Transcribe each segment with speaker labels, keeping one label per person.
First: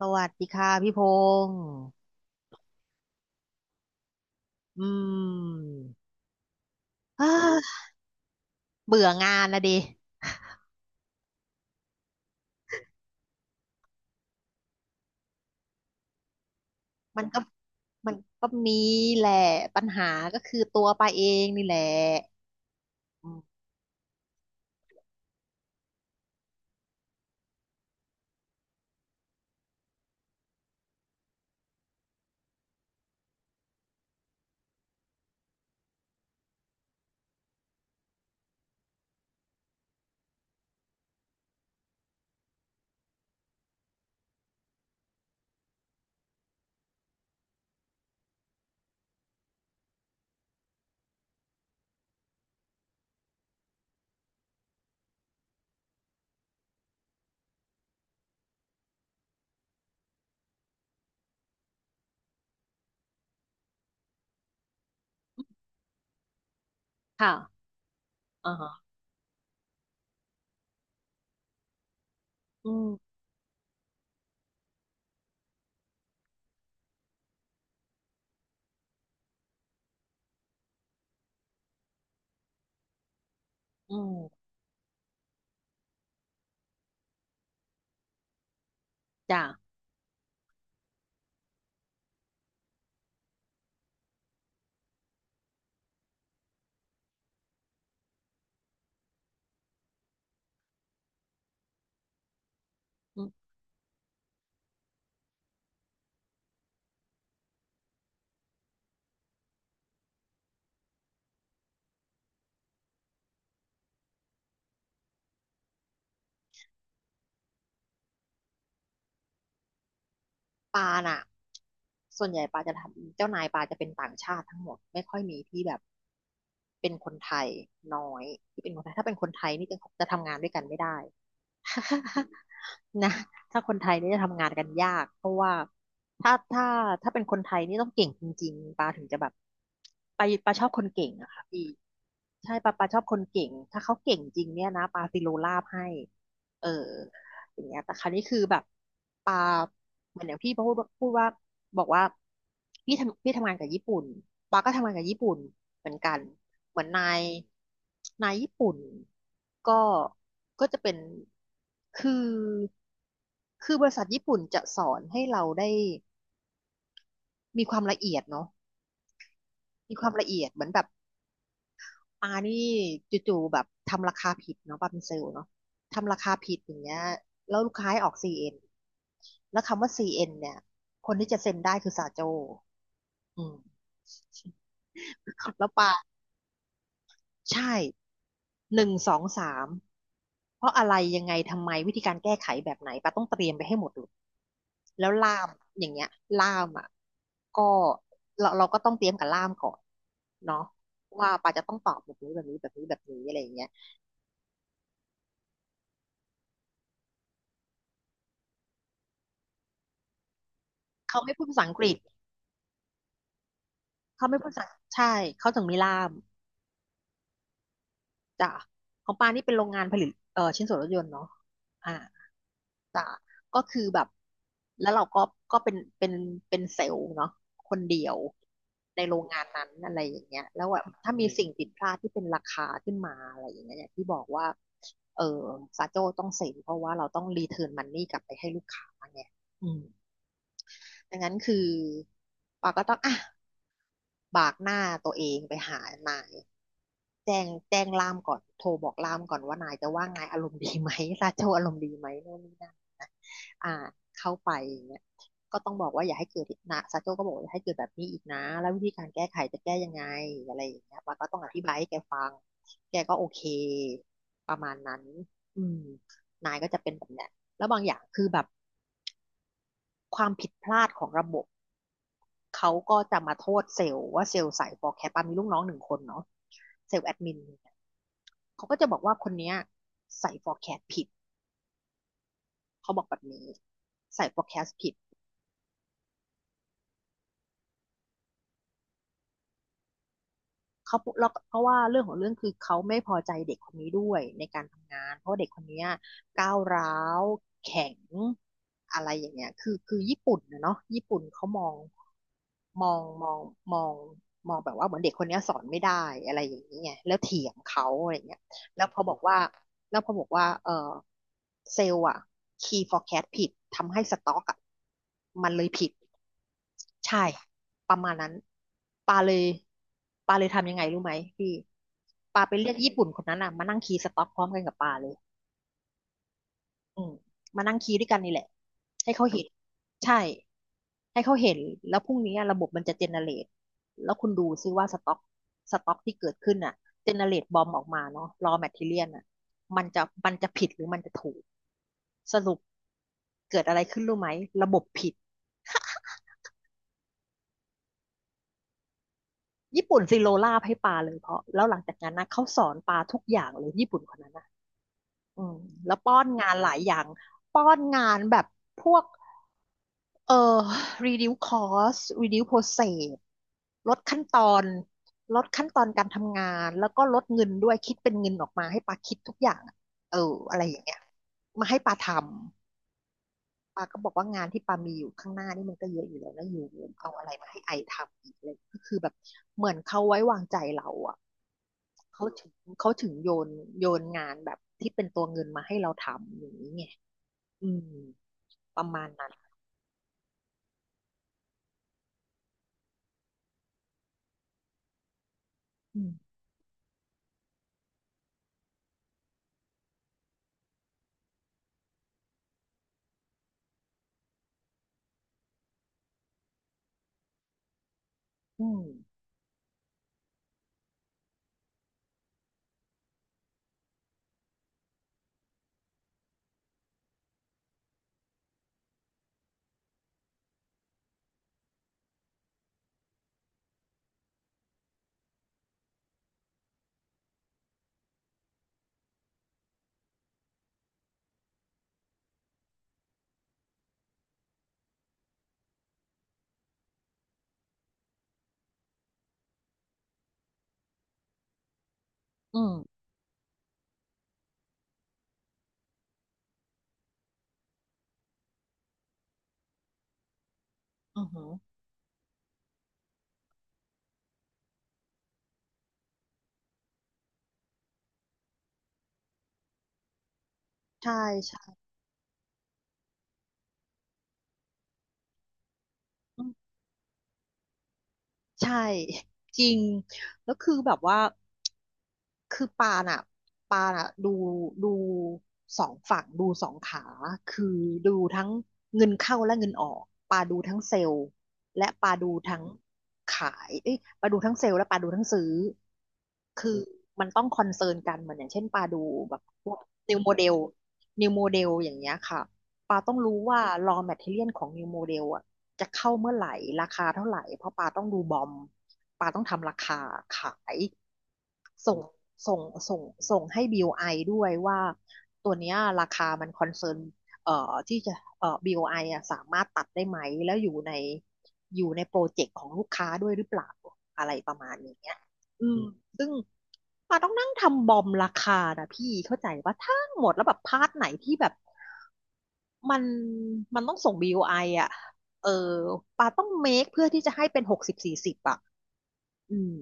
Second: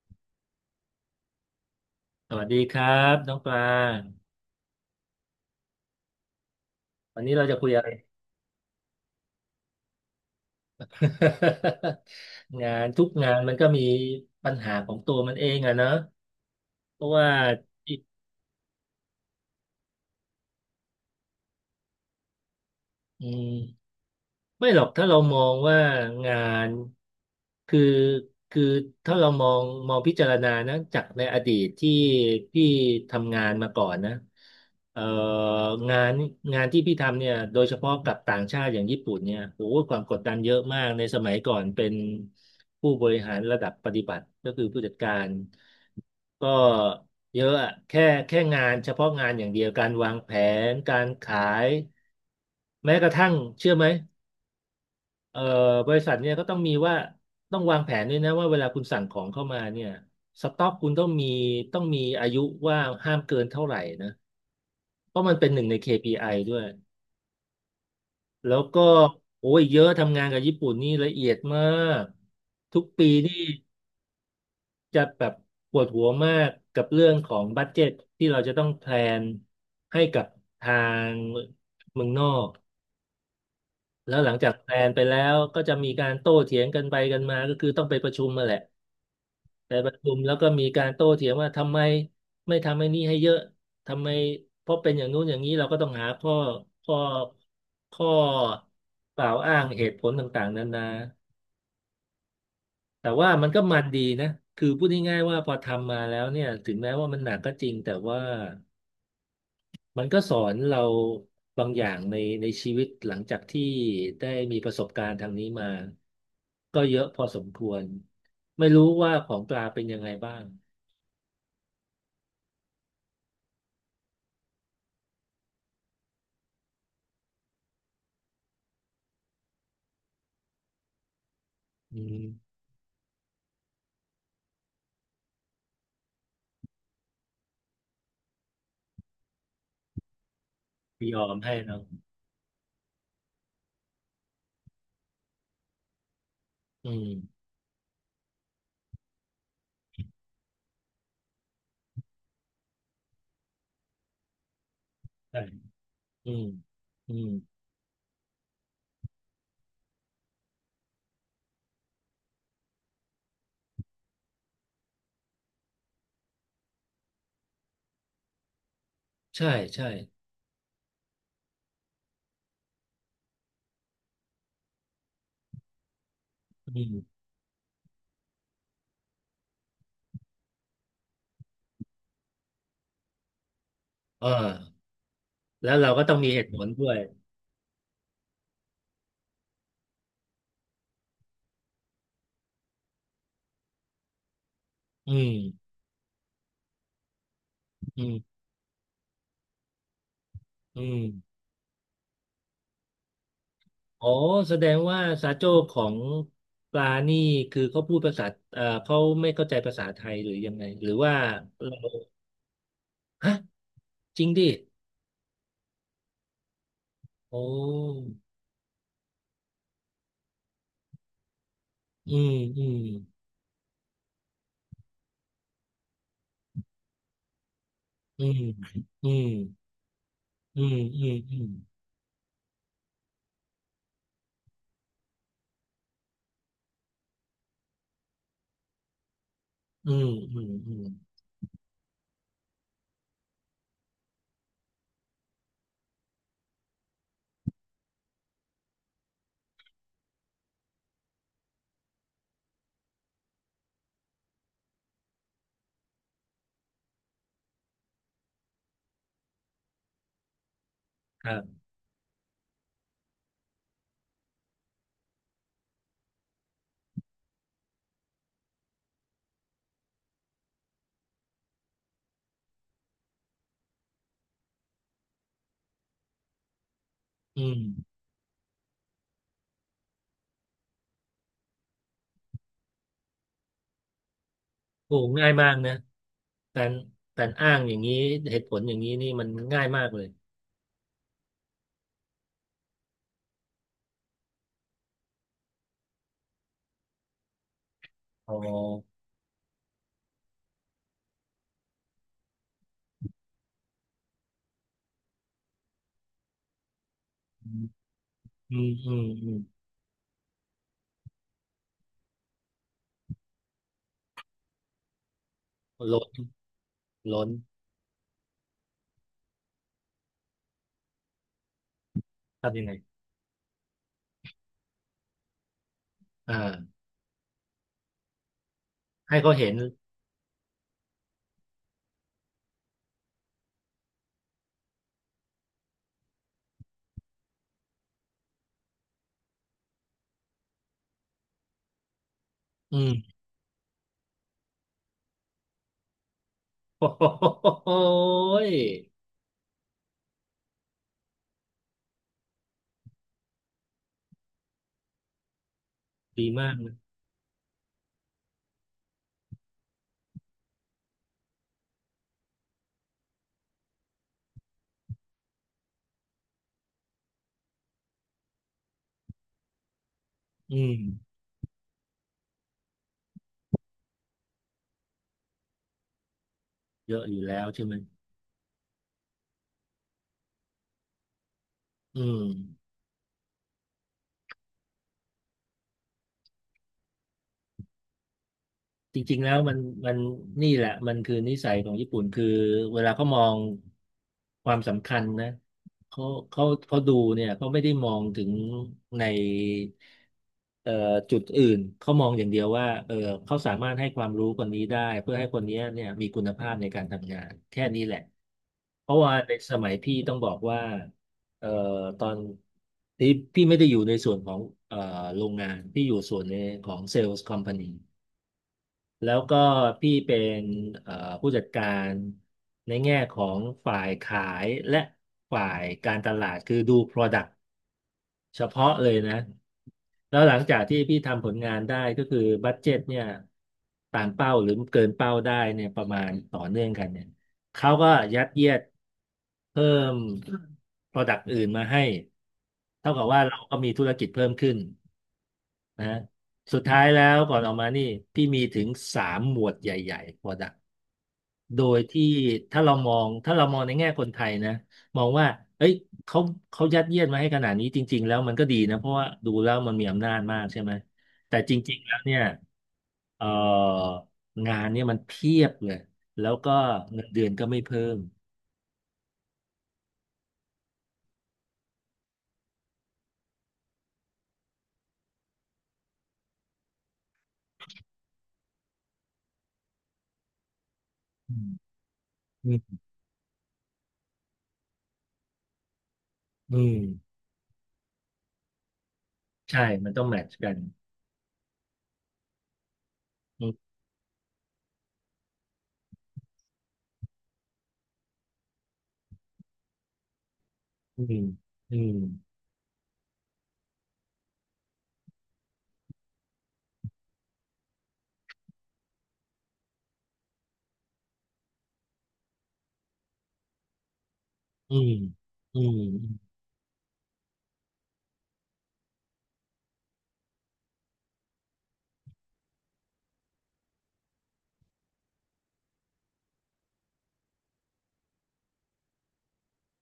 Speaker 1: สวัสดีค่ะพี่พงษ์
Speaker 2: สวัสดีครับน้องปลา
Speaker 1: อืม
Speaker 2: วัน
Speaker 1: อ้า
Speaker 2: นี้เราจะคุยอะไร
Speaker 1: เบื่องานละดิ
Speaker 2: งานทุกงานมันก็มีปัญหาของตัวมันเองอะเนอะเพราะ
Speaker 1: มัน
Speaker 2: ว่า
Speaker 1: ก็มันก็มีแหละปัญหาก็คือตัวปาเองนี่แหละ
Speaker 2: อื
Speaker 1: อืม
Speaker 2: ม ไม่หรอกถ้าเรามองว่างานคือคือถ้าเรามองพิจารณานะจากในอดีตที่พี่ทำงานมาก่อนนะเอ่องานที่พี่ทำเนี่ยโดยเฉพาะกับต่างชาติอย่างญี่ปุ่นเนี่ยโอ้โหความกดดันเยอะมากในสมัยก่อนเป็นผู้บริหารระดับปฏิบัติก็คือผู้จัดการก็เยอะอะแค่งานเฉพาะงานอย่างเดียวการวางแผนการขายแม้กระทั่งเชื่อไหม เอ่อบริษัทเนี่ยก็ต้องมีว่าต้องวางแผนด้วยนะว่าเวลาคุณสั่งของเข้ามาเนี่ยสต็อกคุณต้องมีต้องมีอายุว่าห้ามเกินเท่าไหร่นะเพราะมันเป็นหนึ่งใน KPI ด้วย
Speaker 1: ค่ะอ่า
Speaker 2: แล้ว
Speaker 1: ฮะ
Speaker 2: ก็โอ้ยเยอะทำงานกับญี่ปุ่นนี่ละเอียดมาก
Speaker 1: อื
Speaker 2: ทุกปี
Speaker 1: ม
Speaker 2: นี่จะแบบปวดหัวมากกับเรื่องของบัดเจ็ตที่เราจะต้องแพลนให้กับทางเมืองนอก
Speaker 1: อื
Speaker 2: แล้วหลัง
Speaker 1: ม
Speaker 2: จากแพลนไปแล้วก็จะมีการโต้เถียงกันไปกันมาก็คือต้องไปประชุมมาแหละ
Speaker 1: จ้ะ
Speaker 2: ไปประชุมแล้วก็มีการโต้เถียงว่าทำไมไม่ทำไอ้นี่ให้เยอะทำไมเพราะเป็นอย่างนู้นอย่างนี้เราก็ต้องหาข้อข้อกล่าวอ้างเหตุผลต่างๆนานาแต่
Speaker 1: อื
Speaker 2: ว่า
Speaker 1: ม
Speaker 2: มันดีนะคือพูดง่ายๆว่าพอทำมาแล้วเนี่ยถึงแม้ว่ามันหนักก็จริงแต่ว่ามันก็สอนเราบางอย่างในชีวิตหลังจากที่ได้มีประสบการณ์ทางนี้มาก็เยอะพอสมควรไม่รู้ว่าของปลาเป็นยังไงบ้าง
Speaker 1: ปาน่ะ ส่วนใหญ่ปาจะทำเจ้านายปาจะเป็นต่างชาติทั้งหมดไม่ค่อยมีที่แบบเป็นคนไทยน้อยที่เป็นคนไทยถ้าเป็นคนไทยนี่จะทำงานด้วยกันไม่ได้
Speaker 2: อืม
Speaker 1: นะถ้าคนไทยนี่จะทำงานกันยากเพราะว่าถ้าถ้าถ้าเป็นคนไทยนี่ต้องเก่งจริงๆปาถึงจะแบบไปาชอบคนเก่ง
Speaker 2: ยอ
Speaker 1: อะ
Speaker 2: ม
Speaker 1: ค่ะ
Speaker 2: ให้
Speaker 1: พี่
Speaker 2: เนาะ
Speaker 1: ใช่ปาชอบคนเก่งถ้าเขาเก่งจริงเนี่ยนะปาซิโลลาบให้เออ
Speaker 2: อืม
Speaker 1: อย่างเงี้ยแต่คราวนี้คือแบบปาเหมือนอย่างพี่พูดว่าบอกว่าพี่ทำงานกับญี่ปุ่นปาก็ทำงานกับญี่ปุ่น
Speaker 2: ใช่
Speaker 1: เหมือนกัน
Speaker 2: อืม
Speaker 1: เหมือนนา
Speaker 2: อื
Speaker 1: ย
Speaker 2: ม
Speaker 1: นายญี่ปุ่นก็ก็จะเป็นคือคือบริษัทญี่ปุ่นจะสอนให้เราได้มีความละเอียดเนาะ
Speaker 2: ใช่ใช่
Speaker 1: มีความละเอียดเหมือนแบบ ปานี่จู่ๆแบบทำราคาผิดเนาะปาเป็นเซลล์เนาะทำราคาผิดอ
Speaker 2: อื
Speaker 1: ย่างเงี้ย
Speaker 2: ม
Speaker 1: แล้วลูกค้าให้ออกซีเอ็นแล้วคำว่า CN เอ็นเนี่ยคนที่จะเซ็นได้คือสาโจอืม
Speaker 2: เออ
Speaker 1: แล้
Speaker 2: แล้
Speaker 1: ว
Speaker 2: วเรา
Speaker 1: ปา
Speaker 2: ก็ต้องมีเหตุผลด้วย
Speaker 1: ใช่หนึ่งสองสามเพราะอะไรยังไงทำไมวิธีการแก้ไขแบบไหนปาต้องเตรียมไปให้หมดเลยแล้ว
Speaker 2: อื
Speaker 1: ล่าม
Speaker 2: ม
Speaker 1: อย่างเงี้ยล่ามอ่ะก็
Speaker 2: อืม
Speaker 1: เราก็ต้องเตรียมกับล่ามก่อนเนาะ
Speaker 2: อืม
Speaker 1: ว่าปาจะต้องตอบแบบนี้แบบนี้แบบนี้แบบนี้อะไรอย่างเงี้ย
Speaker 2: อ๋อแสดงว่าซาโจ้ของปลานี่คือเขาพูดภาษาเขาไม่เข้าใจภาษาไทยหรือยังไงหรือว่า
Speaker 1: เขาไม่พูดภาษาอัง
Speaker 2: เรา
Speaker 1: กฤษ
Speaker 2: ฮะจ
Speaker 1: เขา
Speaker 2: ริง
Speaker 1: ไม่
Speaker 2: ดิ
Speaker 1: พูดภาษา ใช่ เขาถึงมีล่าม
Speaker 2: โอ้
Speaker 1: จ้ะของปานี่เป็นโรงงานผลิตชิ้นส่วนรถยนต์เนาะอ่า
Speaker 2: อืมอืม
Speaker 1: จ้ะก็คือแบบ แล้วเราก็ก็เป็นเป็นเซลล์เนาะคนเดียว
Speaker 2: อืม
Speaker 1: ใน
Speaker 2: อื
Speaker 1: โรง
Speaker 2: ม
Speaker 1: งานนั้นอะไรอย่างเงี้ย
Speaker 2: อื
Speaker 1: แล้ว
Speaker 2: ม
Speaker 1: แบบ
Speaker 2: อื
Speaker 1: ถ้า
Speaker 2: ม
Speaker 1: มี
Speaker 2: อื
Speaker 1: สิ่
Speaker 2: ม
Speaker 1: งผิดพลาดที่เป็นราคาขึ้นมาอะไรอย่างเงี้ยอย่างที่บอกว่าเออซาโจ้ต้องเซ็นเพราะว่าเราต้องรีเทิร์นมันนี่กลับไปให้ลูกค้าไงอืม
Speaker 2: อืมอืมอืม
Speaker 1: ดังนั้นคือปาก็ต้องอ่ะบากหน้าตัวเองไปหานายแจ้งล่ามก่อนโทรบอกล่ามก่อนว่านายจะว่านายอารมณ์ดีไหมซาโจอารมณ์ดีไหมโน่นนี่นั่นนะอ่าเข้าไปอย่างเงี้ยก็ต้องบอกว่าอย่าให้เกิดอีกนะซาโจก็บอกว่าอย่าให้เกิดแบบนี้อีกนะแล้ววิธีการแก้ไขจะแก้ยังไงอะไรอย่างเงี้ยปา
Speaker 2: ค
Speaker 1: ก็
Speaker 2: รั
Speaker 1: ต้องอธิ
Speaker 2: บ
Speaker 1: บายให้แกฟังแกก็โอเคประมาณนั้นอืมนายก็จะเป็นแบบเนี้ยแล้วบางอย่างคือแบบความผิดพลาดของระบบ เขาก็จะมาโทษเซลล์ว่าเซลล์ใส่ฟอร์แคสต์ปามีลูกน้องหนึ่งคนเนาะเซลล์แอดมิน
Speaker 2: อื
Speaker 1: เ
Speaker 2: ม
Speaker 1: ขาก็จะบอกว่าคนเนี้ยใส่ฟอร์แคสต์ผิดเขาบอกแบบนี้ใส่ฟอร์แคสต์ผิด
Speaker 2: โอ้ง่ายมากนะการการอ้างอย่างนี้เหตุผลอย่างนี้นี่มันง่ายมากเลย
Speaker 1: เขาเพราะว่าเรื่องของเรื่องคือเขาไม่พอใจเด็กคนนี้ด้วยในการทำงานเพราะว่าเด็กคนนี้ยก้าวร้าวแข็ง
Speaker 2: อ๋อ
Speaker 1: อะไรอย่างเงี้ยคือญี่ปุ่นนะเนาะญี่ปุ่นเขามองมองมองมองแบบว่าเหมือนเด็กคนนี้ยสอนไม่ได้อะไรอย่างเงี้ยแล้วเถี
Speaker 2: อื
Speaker 1: ยง
Speaker 2: ม
Speaker 1: เขาอะไรเงี้ยแล้ว
Speaker 2: อื
Speaker 1: พอ
Speaker 2: ม
Speaker 1: บอก
Speaker 2: อื
Speaker 1: ว่า
Speaker 2: ม
Speaker 1: แล้วพอบอกว่าเออเซลล์อะ key forecast ผิดทำให้สต็อกอะมันเลยผิด
Speaker 2: ล้น
Speaker 1: ใช่
Speaker 2: ล้น
Speaker 1: ประมาณนั้นปาเลยปาเลยทำยังไงรู้ไหมพี่ปาไป
Speaker 2: ทำยัง
Speaker 1: เรี
Speaker 2: ไง
Speaker 1: ยกญี่ปุ่นคนนั้นอ่ะมานั่งคีย์สต็อกพร้อมกันกับปาเลย
Speaker 2: อ่า
Speaker 1: อืมมานั่งคีย์ด้วยกันนี่แหละให้
Speaker 2: ให้
Speaker 1: เขา
Speaker 2: เขา
Speaker 1: เห็น
Speaker 2: เห็น
Speaker 1: ใช่ให้เขาเห็นแล้วพรุ่งนี้ระบบมันจะเจเนเรตแล้วคุณดูซิว่าสต็อกที่เกิดขึ้นอ่ะเจเนเรตบอมออกมาเนาะรอแมทเทเรียลอ่ะมันจะผิดหรือมันจะถูกสรุป
Speaker 2: อืม
Speaker 1: เกิดอะไรขึ้นรู้ไหมระบบผิด
Speaker 2: โอ้โหย
Speaker 1: ญี่ปุ่นซีโรลาให้ปาเลยเพราะแล้วหลังจากนั้นนะเขาสอนปาทุกอย่างเลยญี่ปุ่นคนนั้นนะอืมแล้วป้อน
Speaker 2: ดีมา
Speaker 1: งาน
Speaker 2: ก
Speaker 1: หลา
Speaker 2: นะ
Speaker 1: ยอย่างป้อนงานแบบพวกเอ่อ reduce cost reduce process ลดขั้นตอนลดขั้นตอนการทำงานแล้วก็ลดเงินด้วยคิดเป็นเงินออกมาให้ปาคิดทุกอย่างอะเออ
Speaker 2: อื
Speaker 1: อะไรอย่า
Speaker 2: ม
Speaker 1: งเงี้ยมาให้ปาทำ ปาก็บอกว่างานที่ปามีอยู่ข้างหน้านี่มันก็เยอะอยู่แล้วนะอยู่
Speaker 2: เยอะ
Speaker 1: เอา
Speaker 2: อยู่
Speaker 1: อะไร
Speaker 2: แล้ว
Speaker 1: มาให้
Speaker 2: ใช่
Speaker 1: ไอ
Speaker 2: ไหม
Speaker 1: ทำอีกเลยก็คือแบบเหมือนเขาไว้วางใจเราอ่ะ
Speaker 2: อืม
Speaker 1: เขาถึงเขาถึงโยนงานแบบที่เป็นตัวเงินมาให้เราทำอย่างนี้ไงอืมประ
Speaker 2: จ
Speaker 1: มาณ
Speaker 2: ริงๆ
Speaker 1: นั้
Speaker 2: แล้
Speaker 1: น
Speaker 2: วมันนี่แหละมันคือนิสัยของญี่ปุ่นคือเวลาเขามองความสำคัญนะ
Speaker 1: อื
Speaker 2: เขา
Speaker 1: ม
Speaker 2: เขาดูเนี่ยเขาไม่ได้มองถึงในเอ่อจุดอื่นเขามองอย่างเดียวว่าเออเขาสามารถให้ความรู้คนนี้ได้เพื่อให้คนนี้เนี่ยมีคุณภาพในการทำงานแค่นี้แหละ
Speaker 1: อืม
Speaker 2: เพราะว่าในสมัยพี่ต้องบอกว่าเอ่อตอนที่พี่ไม่ได้อยู่ในส่วนของเอ่อโรงงานพี่อยู่ส่วนในของเซลล์คอมพานี แล้วก็พี่เป็นเอ่อผู้จัดการในแง่ของฝ่ายขายและฝ่ายการตลาดคือดู Product เฉพาะเลยนะแล้วหลังจากที่พี่ทำผลงานได้ก็คือบัดเจ็ตเนี่ยตามเป้าหรือเกินเป้าได้เนี่ยประมาณต่อเนื่องกันเนี่ยเขาก็ยัดเยียดเพิ่ม Product อื่นมาให้
Speaker 1: อืม
Speaker 2: เท่ากับว่าเราก็มีธุรกิจเพิ่มขึ้น นะฮะสุดท้ายแล้วก่อนออกมานี่พี่มีถึงสามหมวดใหญ่ๆ product
Speaker 1: อือหือ
Speaker 2: โดยที่ถ้าเรามองในแง่คนไทยนะมองว่าเอ้ยเขาเขายัดเยียดมาให้ขนาดนี้จริงๆแล้วมันก็ดีนะเพราะว่าดูแล้วมันมีอำนาจมากใช่ไหม
Speaker 1: ใช่
Speaker 2: แต่
Speaker 1: ใช
Speaker 2: จริงๆแล้วเนี่ยเอ่องานเนี่ยมันเพียบเลยแล้วก็
Speaker 1: ่
Speaker 2: เงินเดือนก็ไม่เพิ่ม
Speaker 1: ใช่ จริงแล้วคือแบบว่าคือปาน่ะดูสองฝั่งดูสองขาคือดูทั้งเงินเข้าและเงินออกปาดูทั้งเซลล์
Speaker 2: อืม
Speaker 1: และปาดู
Speaker 2: อื
Speaker 1: ทั้ง
Speaker 2: ม
Speaker 1: ขายเอ้ยปาดูทั้งเซลล์และปาดูทั้งซื้อ
Speaker 2: อื
Speaker 1: คือ
Speaker 2: ม
Speaker 1: มันต้องคอนเซิร์นกันเหมือนอย่างเช่นปาดูแบบ
Speaker 2: ใช่
Speaker 1: พวก
Speaker 2: มันต้อง
Speaker 1: นิ
Speaker 2: แม
Speaker 1: ว
Speaker 2: ท
Speaker 1: โม
Speaker 2: ช์
Speaker 1: เด
Speaker 2: กั
Speaker 1: ล
Speaker 2: น
Speaker 1: นิวโมเดลอย่างเงี้ยค่ะปาต้องรู้
Speaker 2: อื
Speaker 1: ว่า
Speaker 2: ม
Speaker 1: raw material ของ new model อ่ะ จะเข้าเมื่อไหร่ราคาเท่าไหร่เพราะปาต้องดูบอมปาต้องทำราคาขาย
Speaker 2: อืมอื
Speaker 1: ส่
Speaker 2: ม
Speaker 1: งส่งส่งส่งให้บิลไอด้วยว่าตัวเนี้ยราคามันคอนเซิร์นที่จะบิลไออ่ะสามารถตัดได้ไหมแล้วอยู่ในโปรเจกต์ของลูกค้าด้วยหรือเปล่าอะไรประมา
Speaker 2: อื
Speaker 1: ณอ
Speaker 2: ม
Speaker 1: ย่างเงี้ย
Speaker 2: อื
Speaker 1: อื
Speaker 2: ม
Speaker 1: มซึ่งปาต้องนั่งทำบอมราคานะพี่เข้าใจว่าทั้งหมดแล้วแบบพาร์ทไหนที่แบบ มันมันต้องส่ง BOI ออ่ะเออปาต้องเมคเพื่อที่จะให้เป็น60/40อ่ะอืม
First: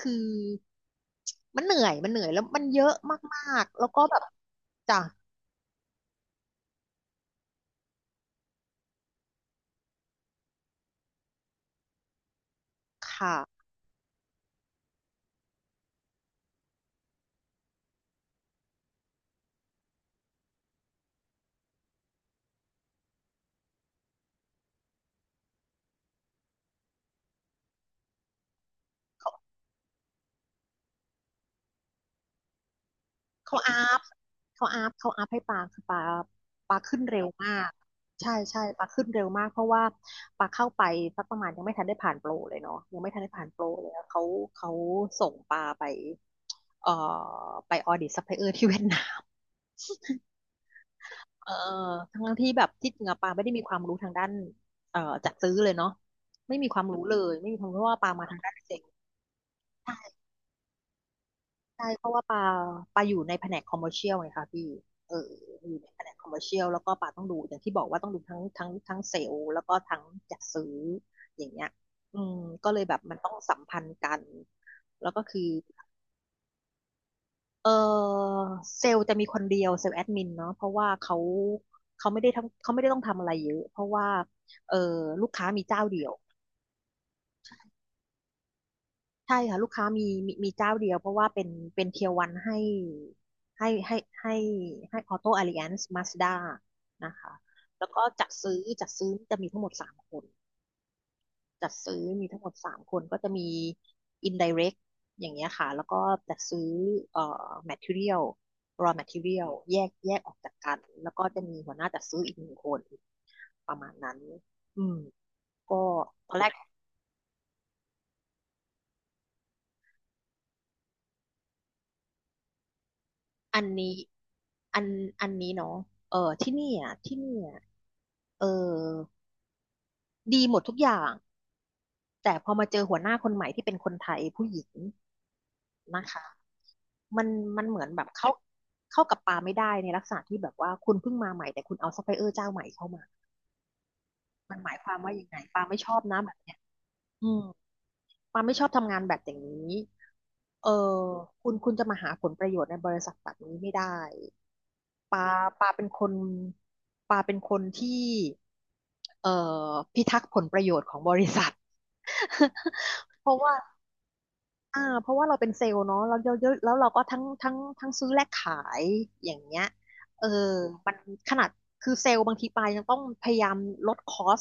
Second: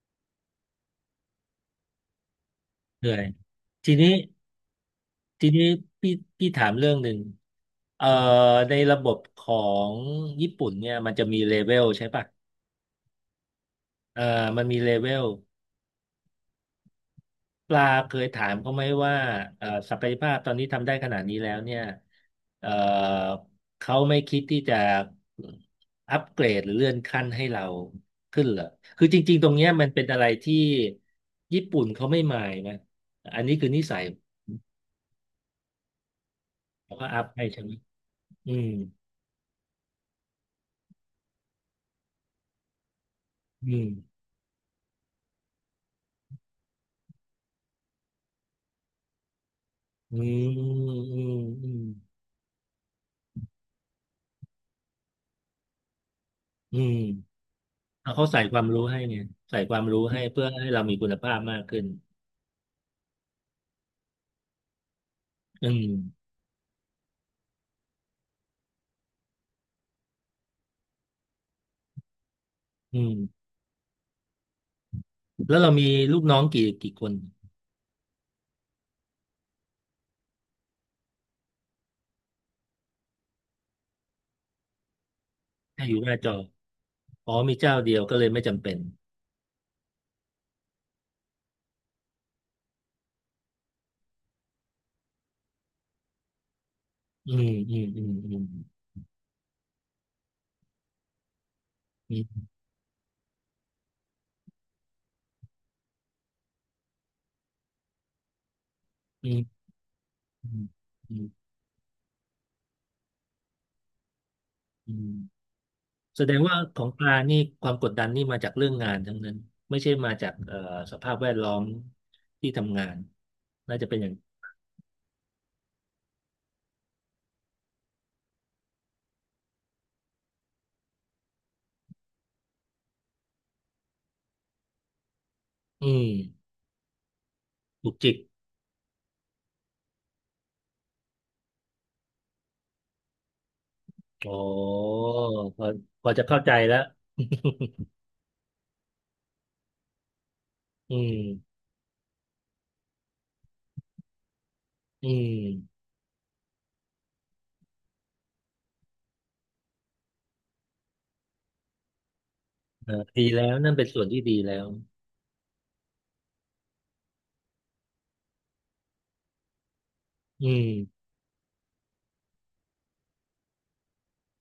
Speaker 1: คือมันเหนื่อยมันเหนื่อยแล้วมันเยอะ
Speaker 2: เหนื่อย
Speaker 1: มากๆแล้ว
Speaker 2: ที
Speaker 1: ก็
Speaker 2: นี้
Speaker 1: แบบจ้ะ
Speaker 2: ทีนี้พี่พี่ถามเรื่องหนึ่งเอ่อในระบบของญี่ปุ่นเนี่ยมันจะมีเลเวลใช่ปะ
Speaker 1: ค่ะ
Speaker 2: เอ่อมันมีเลเวลปลาเคยถามเขาไหมว่าศักยภาพตอนนี้ทำได้ขนาดนี้แล้วเนี่ยเอ่อเขาไม่คิดที่จะอัปเกรดหรือเลื่อนขั้นให้เราขึ้นเหรอคือจริงๆตรงเนี้ยมันเป็นอะไรที่ญี่ปุ่นเขาไม่มายนะอันนี้
Speaker 1: เขา
Speaker 2: คือ
Speaker 1: อั
Speaker 2: นิสั
Speaker 1: พ
Speaker 2: ย
Speaker 1: เขาอัพให้ปลาคือปลา
Speaker 2: เขา
Speaker 1: ขึ้น
Speaker 2: ก็อั
Speaker 1: เร็ว
Speaker 2: พให้
Speaker 1: มา
Speaker 2: ใช่ไห
Speaker 1: ก
Speaker 2: ม
Speaker 1: ใช่
Speaker 2: อื
Speaker 1: ใช่
Speaker 2: ม
Speaker 1: ปลาขึ้นเร็วมากเพราะว่าปลาเข้าไปสักประมาณยังไม่ทันได้ผ่านโปรเลยเนาะยังไม่ทันได้ผ่านโปร
Speaker 2: อื
Speaker 1: เล
Speaker 2: ม
Speaker 1: ยแล้วเขาส่งปลาไปเอ่อไปออดิตซัพพลายเออร์ที่เวียดนาม
Speaker 2: อืมอืม
Speaker 1: เออ
Speaker 2: อืม
Speaker 1: ทั้งที่แบบที่จริงอะปาไม่ได้มีความรู้ทางด้านเอ่อจัดซื้อเลยเนาะไม่มีค
Speaker 2: อื
Speaker 1: วามรู้เลย
Speaker 2: ม
Speaker 1: ไม่มีความรู้เพราะว่าปามา
Speaker 2: เเขา
Speaker 1: ทาง
Speaker 2: ใส่
Speaker 1: ด้าน
Speaker 2: ค
Speaker 1: เก
Speaker 2: วาม
Speaker 1: ษต
Speaker 2: รู้
Speaker 1: ร
Speaker 2: ให้เนี่ยใส่ความรู้ให้เพื่อให้เรามีคุณภาพมากขึ้
Speaker 1: ใช่
Speaker 2: น
Speaker 1: เพราะว่าปาอยู่ในแผนกคอมเมอร์เชียลไงคะพี่เออ
Speaker 2: อื
Speaker 1: อยู่
Speaker 2: ม
Speaker 1: ในแผนกคอมเมอร์เชียลแล้วก็ปาต้องดูอย่างที่บอกว่าต้องดูทั้งเซลล์แล้วก็ทั้งจัดซื้ออย่างเงี้ยอืมก็เลยแบ
Speaker 2: อื
Speaker 1: บมันต้อง
Speaker 2: ม
Speaker 1: สัมพันธ์กันแล้วก็คือ
Speaker 2: แล้วเรามีลูกน้องกี่คน
Speaker 1: เออเซลล์จะมีคนเดียวเซลล์แอดมินเนาะเพราะว่าเขาเขาไม่ได้ทั้งเขาไม่ได้ต้องทำอะไรเยอะเพราะว่าเออลูกค้ามีเจ้า
Speaker 2: ให้อยู่
Speaker 1: เดีย
Speaker 2: ห
Speaker 1: ว
Speaker 2: น้าจออ๋อมีเจ้าเดียวก็เลยไม่จำเป็น
Speaker 1: ใช่ค่ะลูกค้ามีเจ้าเดียวเพราะว่าเป็นเทียร์วันให้ให้ให้ให้ออโต้ a อ l i แอนซ์มาสด้านะ
Speaker 2: อื
Speaker 1: คะ
Speaker 2: มอืม
Speaker 1: แล้ว
Speaker 2: อื
Speaker 1: ก็
Speaker 2: ม
Speaker 1: จัด
Speaker 2: อืม
Speaker 1: ซื้อจัดซื้อจะมีทั้งหมดสามคน จัดซื้อ
Speaker 2: อื
Speaker 1: มีทั้ง
Speaker 2: ม
Speaker 1: หมดสามคนก็จะมี indirect อย่างเงี้ยค่ะแล้วก็จัดซื้อเอ่อ material raw
Speaker 2: อื
Speaker 1: material
Speaker 2: ม
Speaker 1: แยกแยกออก
Speaker 2: อื
Speaker 1: จาก
Speaker 2: ม
Speaker 1: กันแล้ว
Speaker 2: อื
Speaker 1: ก็
Speaker 2: ม
Speaker 1: จะมีหัวหน้าจัดซื้ออีกหนึ่งคนประมาณนั้นอื
Speaker 2: อื
Speaker 1: ม
Speaker 2: ม
Speaker 1: ก็
Speaker 2: แส
Speaker 1: ต
Speaker 2: ด
Speaker 1: อน
Speaker 2: ง
Speaker 1: แรก
Speaker 2: ว่าของปลานี่ความกดดันนี่มาจากเรื่องงานทั้งนั้นไม่ใช่มาจากสภาพแวดล้อมที่ทำงาน
Speaker 1: อัน
Speaker 2: น่าจะ
Speaker 1: นี้
Speaker 2: เป็นอย่าง
Speaker 1: อันอันนี้เนาะเออที่นี่อ่ะที่นี่อ่ะเออดีหมดทุกอย่างแต่พอมาเจอหัวหน้าคนใหม่ที่เป็นคนไทยผู้หญิง
Speaker 2: อื
Speaker 1: นะ
Speaker 2: ม
Speaker 1: คะ มันมันเหมือน
Speaker 2: ถูก
Speaker 1: แบบ
Speaker 2: จิก
Speaker 1: เข้ากับปลาไม่ได้ในลักษณะที่แบบว่าคุณเพิ่งมาใหม่แต่คุณเอาซัพพลายเออร์เจ้าใหม่เข้ามา
Speaker 2: อ๋อ
Speaker 1: มันหมายความว่ายังไง
Speaker 2: พ
Speaker 1: ปา
Speaker 2: อ
Speaker 1: ไม่ชอบ
Speaker 2: พอ
Speaker 1: นะ
Speaker 2: จะ
Speaker 1: แบบ
Speaker 2: เข้าใจ
Speaker 1: เนี้ย
Speaker 2: แล้ว
Speaker 1: อืม ปาไม่ชอบทำงานแบบอย่างนี้เอ
Speaker 2: อื
Speaker 1: อคุณ
Speaker 2: ม
Speaker 1: คุณจะมาหาผลประโยชน์ในบริษัทแบบนี้ไม่ได้
Speaker 2: อื
Speaker 1: ปาปา
Speaker 2: ม
Speaker 1: เป็นคนปาเป็นคนที่เอ่อพิทักษ์ผลประโยชน์ของบริษัท
Speaker 2: เออ
Speaker 1: เพ
Speaker 2: ดี
Speaker 1: ราะ
Speaker 2: แล้
Speaker 1: ว่า
Speaker 2: วนั่นเป็นส่วนที่ดีแล้ว
Speaker 1: อ่าเพราะว่าเราเป็นเซลล์เนาะแล้วเยอะๆแล้วเราก็ทั้งซื้อและขายอย่างเงี้ยเออ
Speaker 2: อืม
Speaker 1: มันขนาดคือเซลล์บางทีปลายยังต้องพยายามลดคอส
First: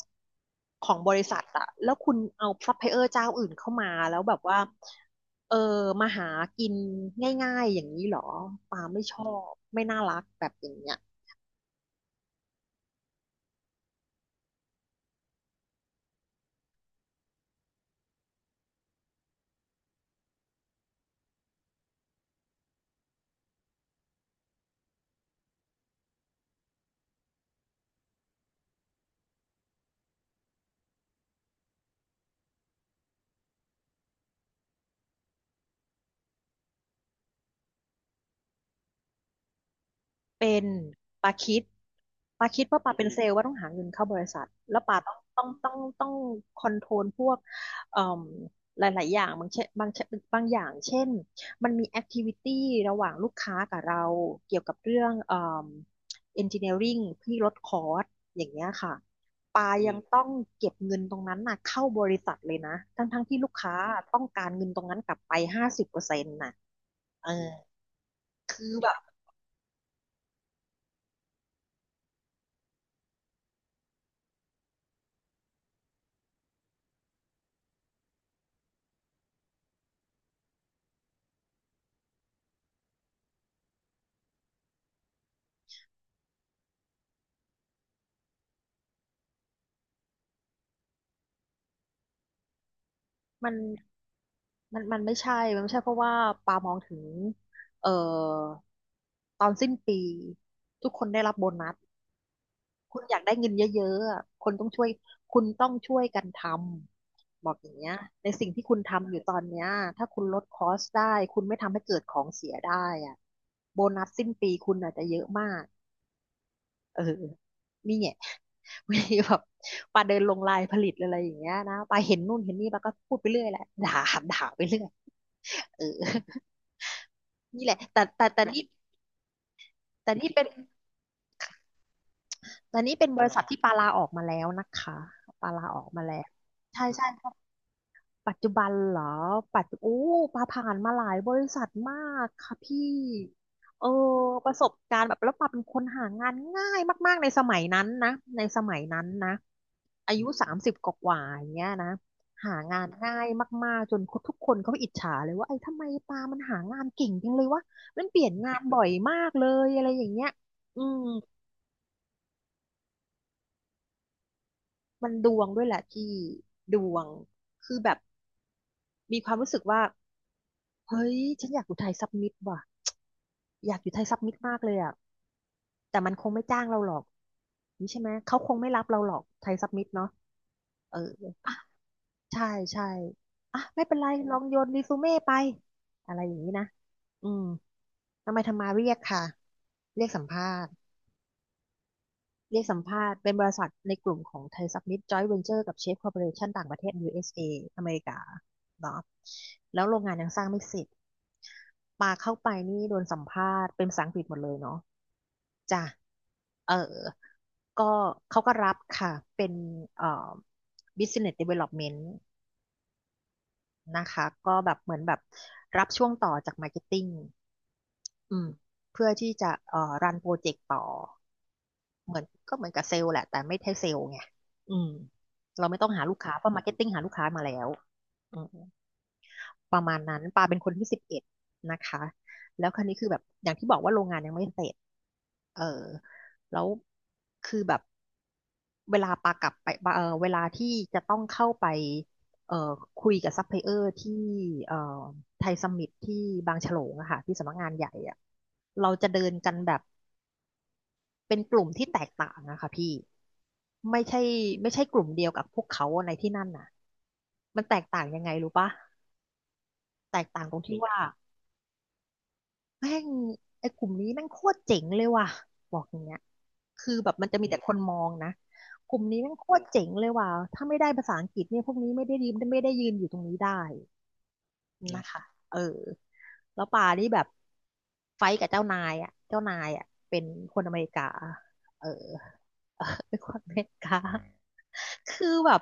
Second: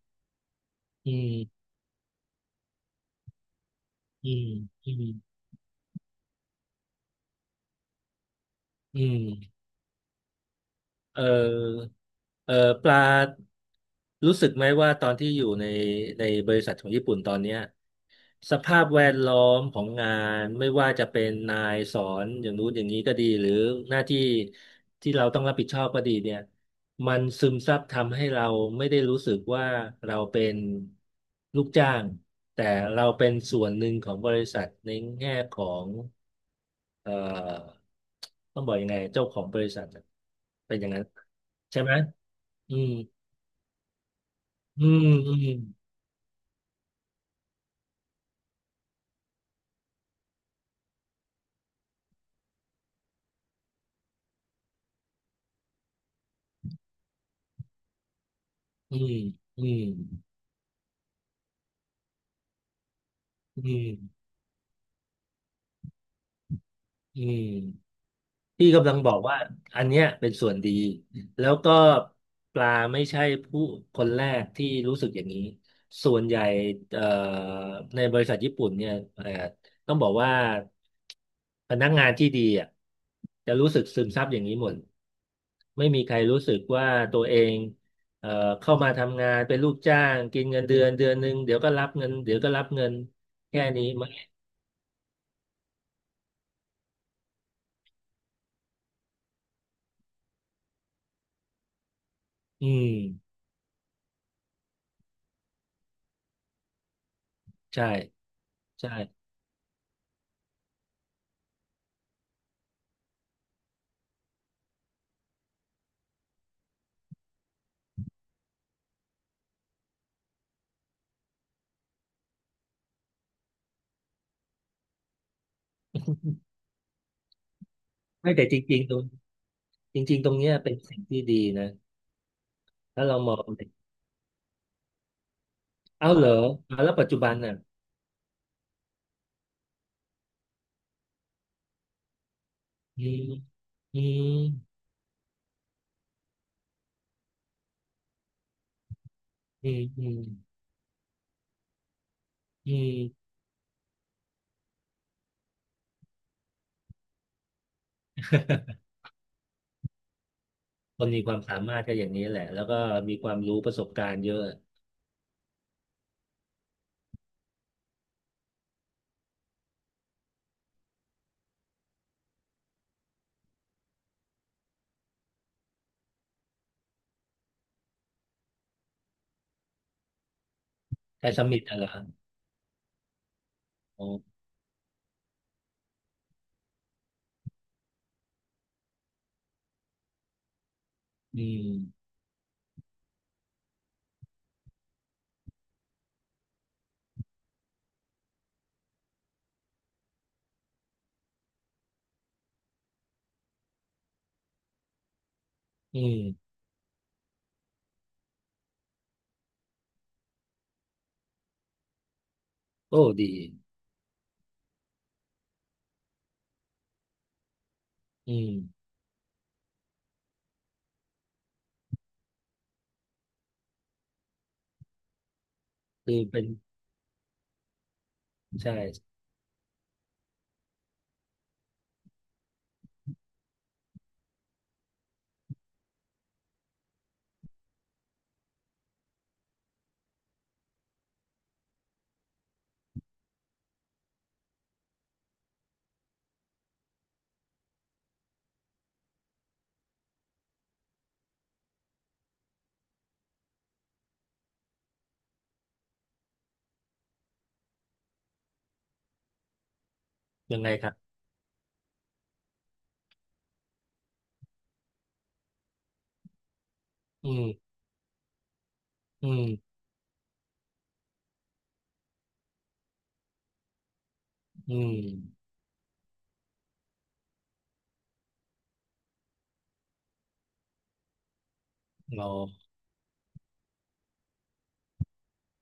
Speaker 1: ของบ
Speaker 2: อื
Speaker 1: ริษัทอะ
Speaker 2: ม
Speaker 1: แล้วคุณเอาซัพพลายเออร์เจ้าอื่นเข้ามาแล้ว
Speaker 2: อื
Speaker 1: แบบ
Speaker 2: ม
Speaker 1: ว่า
Speaker 2: อืม
Speaker 1: เออมาหากินง่ายๆอย่างนี้เหรอปา
Speaker 2: อื
Speaker 1: ไม่ชอบ
Speaker 2: ม
Speaker 1: ไม่น่ารักแบบอย่างเงี้ย
Speaker 2: เออเออปลารู้สึกไหมว่าตอนที่อยู่ในในบริษัทของญี่ปุ่นตอนเนี้ย สภาพแวดล้อมของงานไม่ว่าจะเป็นนายสอนอย่างนู้นอย่างนี้ก็ดีหรือหน้าที่ที่เราต้องรับผิดชอบก็ดีเนี่ยมันซึมซับทำให้เราไม่ได้รู้สึกว่าเราเป็นลูกจ้างแต่เราเป็นส่วนหนึ่งของบริษัทในแง่ของเอ่อต้องบอกยังไงเจ้าของบริษัทอะ
Speaker 1: เป็น
Speaker 2: เป็นอย่างนั้น
Speaker 1: ปาคิด
Speaker 2: ใช่ไหม
Speaker 1: ปาคิด
Speaker 2: อื
Speaker 1: ว่าปา
Speaker 2: ม
Speaker 1: เป็นเซลล์ว่าต้องหาเงินเข้าบริษัทแล้ว
Speaker 2: อื
Speaker 1: ปา
Speaker 2: ม
Speaker 1: ต้อง
Speaker 2: อื
Speaker 1: ต้อ
Speaker 2: ม
Speaker 1: งต้องต้องคอนโทรลพวกเอ่มหลายๆอย่างบางอย่างเช่นมันมีแอคทิวิตี้ระหว่างลูกค้ากับเราเกี่ยวกับเรื่องเอ่มเอนจิเนียริ่งที่ลดคอร์สอย่างเงี้ยค่ะ
Speaker 2: อืมอื
Speaker 1: ปา
Speaker 2: ม
Speaker 1: อืยังมต้องเก็บเงินตรงนั้นน่ะเข้าบริษัทเลยนะทั้งๆที่ลูก
Speaker 2: อื
Speaker 1: ค้า
Speaker 2: ม
Speaker 1: ต้องการเงินตรงนั้นกลับไป50%น่ะ
Speaker 2: อื
Speaker 1: เอ
Speaker 2: ม
Speaker 1: อ
Speaker 2: พี่
Speaker 1: คือแบ
Speaker 2: กำลัง
Speaker 1: บ
Speaker 2: บอกว่าอันเนี้ยเป็นส่วนดีแล้วก็ปลาไม่ใช่ผู้คนแรกที่รู้สึกอย่างนี้ส่วนใหญ่เอ่อในบริษัทญี่ปุ่นเนี่ยต้องบอกว่าพนักงานที่ดีอ่ะจะรู้สึกซึมซับอย่างนี้หมดไม่มีใครรู้สึกว่าตัวเองเอ่อเข้ามาทำงานเป็นลูกจ้างกินเงินเดือนเดือนหนึ่งเดี๋ยวก็รับเงินเดี๋ยวก็รับเงิน
Speaker 1: มัน
Speaker 2: แค่นี้มั้ง
Speaker 1: มันไม่ใช่เพราะว่าปามองถึงเอ่อตอนสิ้นปีทุกคนได้รับโบนัส
Speaker 2: อื
Speaker 1: คุณอยากได้
Speaker 2: ม
Speaker 1: เงินเยอะๆอะคนต้องช่วยคุณต้องช่วยกันทำบอกอย่าง
Speaker 2: ใช่
Speaker 1: เงี้ยในสิ่งที่คุณ
Speaker 2: ใช่
Speaker 1: ทำอยู่ตอนเนี้ยถ้าคุณลดคอสได้คุณไม่ทำให้เกิดของเสียได้อะโบนัสสิ้นปีคุณอาจจะเยอะมากเออนี่เนี่ย วันนี้แบบปาเดินลงลายผลิตอะไรอย่างเงี้ยนะปาเห็นนู่นเห็นนี่ปาก็พูดไปเรื่อยแหละด่า ด่าไปเรื่อยเออ นี่แหละแต่แต่
Speaker 2: ไม่
Speaker 1: แต่
Speaker 2: แต่จ
Speaker 1: นี่
Speaker 2: ริงๆตรง จ
Speaker 1: แต่
Speaker 2: ริงๆ ต
Speaker 1: นี่
Speaker 2: รง
Speaker 1: เป็น
Speaker 2: เนี้ยเป็นสิ่งที่ดีนะ
Speaker 1: แต่นี่
Speaker 2: ถ้า
Speaker 1: เป็น
Speaker 2: เรา
Speaker 1: บริ
Speaker 2: มอ
Speaker 1: ษัท
Speaker 2: ง
Speaker 1: ที่ปาลาออกมาแล้วนะคะ ปาลาออกมา
Speaker 2: เอ้า
Speaker 1: แล้
Speaker 2: เหร
Speaker 1: ว
Speaker 2: ออ่ะ
Speaker 1: ใช่
Speaker 2: แล้วปั
Speaker 1: ใช่
Speaker 2: จจุบันน่ะ
Speaker 1: ปัจจุบันเหรอปัจจุโอ้ปาผ่านมาหลายบริษัทมากค่ะพี่
Speaker 2: อืม
Speaker 1: เออ
Speaker 2: อืม
Speaker 1: ประสบการณ์แบบแล้วปาเป็นคนหางานง่ายมากๆในสมัยนั้นนะในสมัยนั้นนะ
Speaker 2: อืมอื
Speaker 1: อา
Speaker 2: ม
Speaker 1: ยุ30กว่าๆอย่างเงี้ยนะหา
Speaker 2: อื
Speaker 1: งานง่าย
Speaker 2: ม
Speaker 1: มากๆจนทุกคนเขาอิจฉาเลยว่าไอ้ทำไมปามันหางานเก่งจังเลยวะมันเปลี่ยนงานบ่อยมากเลยอะไรอย่างเงี้ยอื
Speaker 2: ค
Speaker 1: ม
Speaker 2: นมีความสามารถก็อย่างนี้แหละ แล้วก็มีความรู้ประสบการณ์เยอะ
Speaker 1: มันดวงด้วยแหละที่ดวงคือแบบมีความรู้สึกว่าเฮ้ยฉันอยากอุทัยซับมิตว่ะ อยากอยู่ไทยซับมิตมากเลยอ่ะแต่มันคงไม่จ้างเราหรอกนี่ใช่ไหม เขาคงไม่รับเราหรอกไทยซับมิตเนาะเออ
Speaker 2: แต่ส
Speaker 1: อ่ะ
Speaker 2: มิธอะไรอ
Speaker 1: ใช่ใช่อ่ะไม่เป็น
Speaker 2: อ๋
Speaker 1: ไร
Speaker 2: อ
Speaker 1: ลองโยนรีซูเม่ไปอะไรอย่างนี้นะอืมทำไมทำมาเรียกค่ะ เรียกสัมภาษณ์
Speaker 2: อืม
Speaker 1: เรียกสัมภาษณ์เป็นบริษัทในกลุ่มของไทยซับมิตจอยเวนเจอร์กับเชฟคอร์ปอเรชั่นต่างประเทศ USA อสเออเมริกาเนาะแล้วโรงงานยังสร้างไม่เสร็จปาเข้าไปนี่โดนสัมภาษณ์เป็นภาษาอังกฤษหมดเลยเนาะ จ้ะ
Speaker 2: อืม
Speaker 1: เออก็เขาก็รับค่ะ เป็นเอ่อ business development
Speaker 2: โอ้ดี
Speaker 1: นะคะ ก็แบบเหมือนแบบรับช่วงต่อจาก marketing
Speaker 2: อื
Speaker 1: อืม
Speaker 2: ม
Speaker 1: เพื่อที่จะรันโปรเจกต์ต่อ เหมือนก็เหมือนกับเซลล์แหละแต่ไม่ใช่เซลล์ไงอืมเราไม่ต้องหาลู
Speaker 2: คื
Speaker 1: ก
Speaker 2: อ
Speaker 1: ค้า
Speaker 2: เป็
Speaker 1: เพ
Speaker 2: น
Speaker 1: ราะ marketing หาลูกค้ามาแล้วอืม
Speaker 2: ใช่
Speaker 1: ประมาณนั้นปาเป็นคนที่11นะคะแล้วคราวนี้คือแบบอย่างที่บอกว่าโรงงานยังไม่เสร็จเออแล้วคือแบบเวลาปากลับไปปาเออเวลาที่จะต้องเข้าไปเอ่อคุยกับซัพพลายเออร์ที่เอ่อไทยซัมมิตที่บางฉลงอะค่ะที่สำนักงานใหญ่อะเราจะเดินกันแบบเป็นกลุ่มที่แตกต่างอะค่ะพี่ไม่ใช่ไม่ใช่กลุ่มเดียวกับพวกเขาในที่นั่นน่ะมันแตกต่างยังไงรู้ปะแตกต่างตร
Speaker 2: ยั
Speaker 1: ง
Speaker 2: งไง
Speaker 1: ที่
Speaker 2: ครับ
Speaker 1: ว่า แม่งไอ้กลุ่มนี้แม่งโคตรเจ๋งเลยว่ะบอกอย่างเงี้ยคือแบบมัน
Speaker 2: อื
Speaker 1: จะ
Speaker 2: ม
Speaker 1: มีแต่คนมองนะกลุ่มนี้
Speaker 2: อื
Speaker 1: แม่ง
Speaker 2: ม
Speaker 1: โคตรเจ๋งเลยว่ะถ้าไม่ได้ภาษาอังกฤษเนี่ยพวกนี้ไม่ได้ยืนอยู่ตรงนี้ได้
Speaker 2: อืม
Speaker 1: นะคะเออแล้วป่านี่แบบไฟท์กับเจ้านายอ่ะเจ้านายอ่ะเป็นคนอเมริกาเออ
Speaker 2: อ๋อ
Speaker 1: เออเป็นคนอเมริกาคือแบบ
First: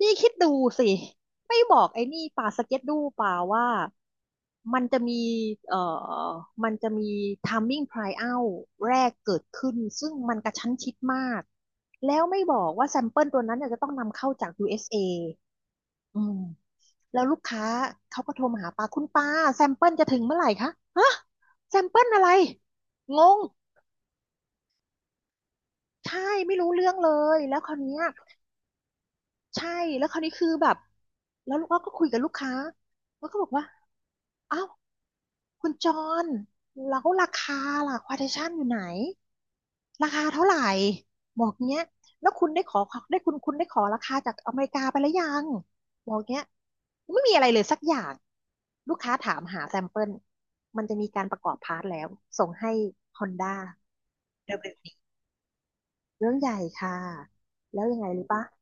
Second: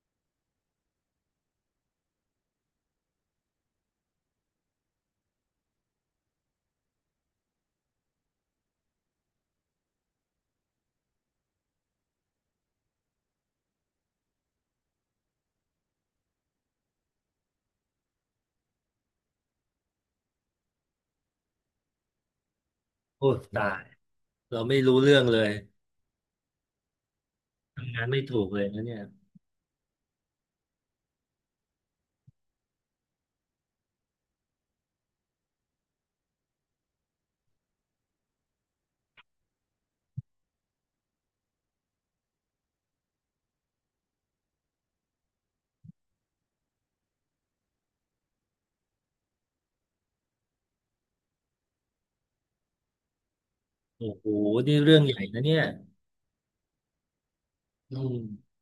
Speaker 1: นี่คิดดูสิไม่บอกไอ้นี่ป่าสเก็ตดูป่าว่ามันจะมีเอ่อมันจะมี timing tryout แรกเกิดขึ้นซึ่งมันกระชั้นชิดมากแล้วไม่บอกว่าแซมเปิลตัวนั้นเนี่ยจะต้องนำเข้าจาก USA อสเออืมแล้วลูกค้าเขาก็โทรมาหาป้าคุณป้าแซมเปิลจะถึงเมื่อไหร่คะฮะแซมเปิลอะไรง
Speaker 2: โอ้
Speaker 1: ง
Speaker 2: ตาย เราไม่รู้เรื่องเลย
Speaker 1: ใช่ไม่รู้เรื่องเลยแล้วคราวเนี้
Speaker 2: ทำ
Speaker 1: ย
Speaker 2: งานไม่ถูกเลยนะเนี่ย
Speaker 1: ใช่แล้วคราวนี้คือแบบแล้วเราก็คุยกับลูกค้าแล้วก็บอกว่าอ้าวคุณจอนแล้วราคาล่ะควอเทชั่นอยู่ไหนราคาเท่าไหร่บอกเนี้ยแล้วคุณได้ขอราคาจากอเมริกาไปแล้วยังบอกเนี้ยไม่มีอะไรเลยสักอย่างลูกค้าถามหาแซมเปิลมันจะมีการประกอบพาร์ทแล้วส่งให้ Honda
Speaker 2: โอ้โห
Speaker 1: เร็
Speaker 2: นี่เรื่
Speaker 1: วๆ
Speaker 2: องใหญ่นะเนี่ย
Speaker 1: เรื่องใหญ่ค่ะ แล้ว
Speaker 2: อื
Speaker 1: ยังไงรู้ปะ
Speaker 2: ม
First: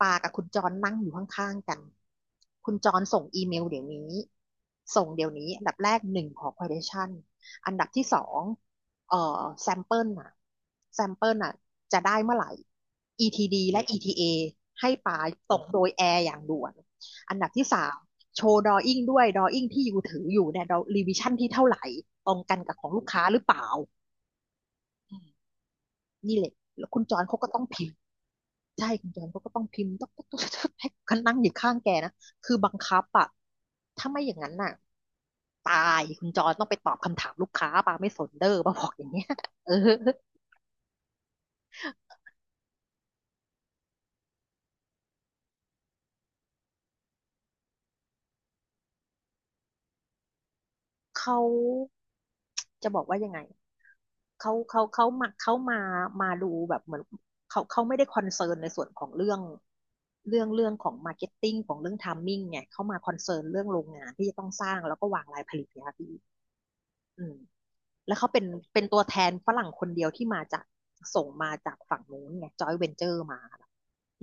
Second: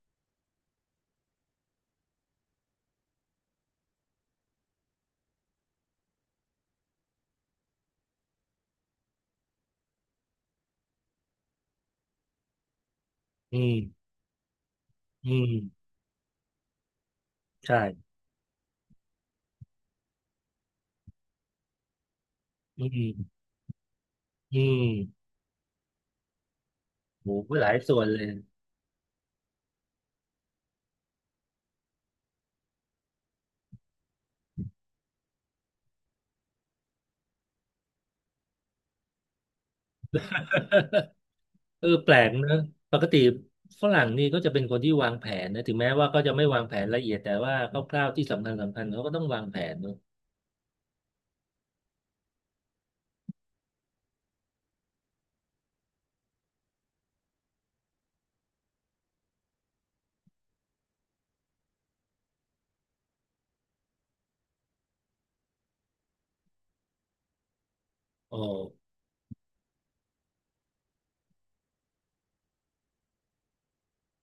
Speaker 1: ปากับคุณจอนนั่งอยู่ข้างๆกัน คุณจอนส่งอีเมลเดี๋ยวนี้ ส่งเดี๋ยวนี้อันดับแรกหนึ่งขอ quotation อันดับที่สองsample น่ะ sample น่ะจะได้เมื่อไหร่
Speaker 2: อื
Speaker 1: ETD และ
Speaker 2: ม
Speaker 1: ETA ให้ปา
Speaker 2: อื
Speaker 1: ส่งโด
Speaker 2: ม
Speaker 1: ยแอร์อย่างด่วนอันดับที่
Speaker 2: ใช่
Speaker 1: สามโชว์ drawing ด้วย drawing ที่อยู่ถืออยู่เนี่ย revision ที่เท่าไหร่ตรงกันกับข
Speaker 2: อื
Speaker 1: องลูกค้าหรือ
Speaker 2: ม
Speaker 1: เปล่า
Speaker 2: อื
Speaker 1: อื
Speaker 2: ม
Speaker 1: มนี่แหละแล้วคุณจอน
Speaker 2: โห
Speaker 1: เขาก็ต้อ
Speaker 2: ห
Speaker 1: ง
Speaker 2: ลาย
Speaker 1: พิมพ์
Speaker 2: ส่วนเลย
Speaker 1: ใช่คุณจอนเขาก็ต้องพิมพ์ต๊อกต๊อกต๊อกต๊อกให้กันนั่งอยู่ข้างแกนะคือบังคับอะถ้าไม่อย่างนั้นน่ะตายคุณจอนต้องไปตอบคำถามลูกค้าปาไม่สนเด้อปาบอกอย่างเงี้ยเออ
Speaker 2: เออแปลกนะปกติฝรั่งนี่ก็จะเป็นคนที่วางแผนนะถึงแม้ว่าก็จะไม่วางแผนละเอียด แต่ว่าคร่าวๆที่สำคัญสำคัญเขาก็ต้องวางแผนเนอะ
Speaker 1: เขาจะบอกว่ายังไงเขามาดูแบบเหมือนเขาไม่ได้คอนเซิร์นในส่วนของเรื่องเรื่องของมาร์เก็ตติ้งของเรื่องไทมิ่งไงเขามาคอนเซิร์นเรื่องโรงงานที่จะต้องสร้างแล้วก็วางรายผลิตเนี่ยค่ะพี่อืม แล้วเขา
Speaker 2: อ๋อ
Speaker 1: เป็นเป็นตัวแทนฝรั่งคนเดียวที่มาจากส่งมาจากฝั่งนู้นไงจอยเวนเจอร์มา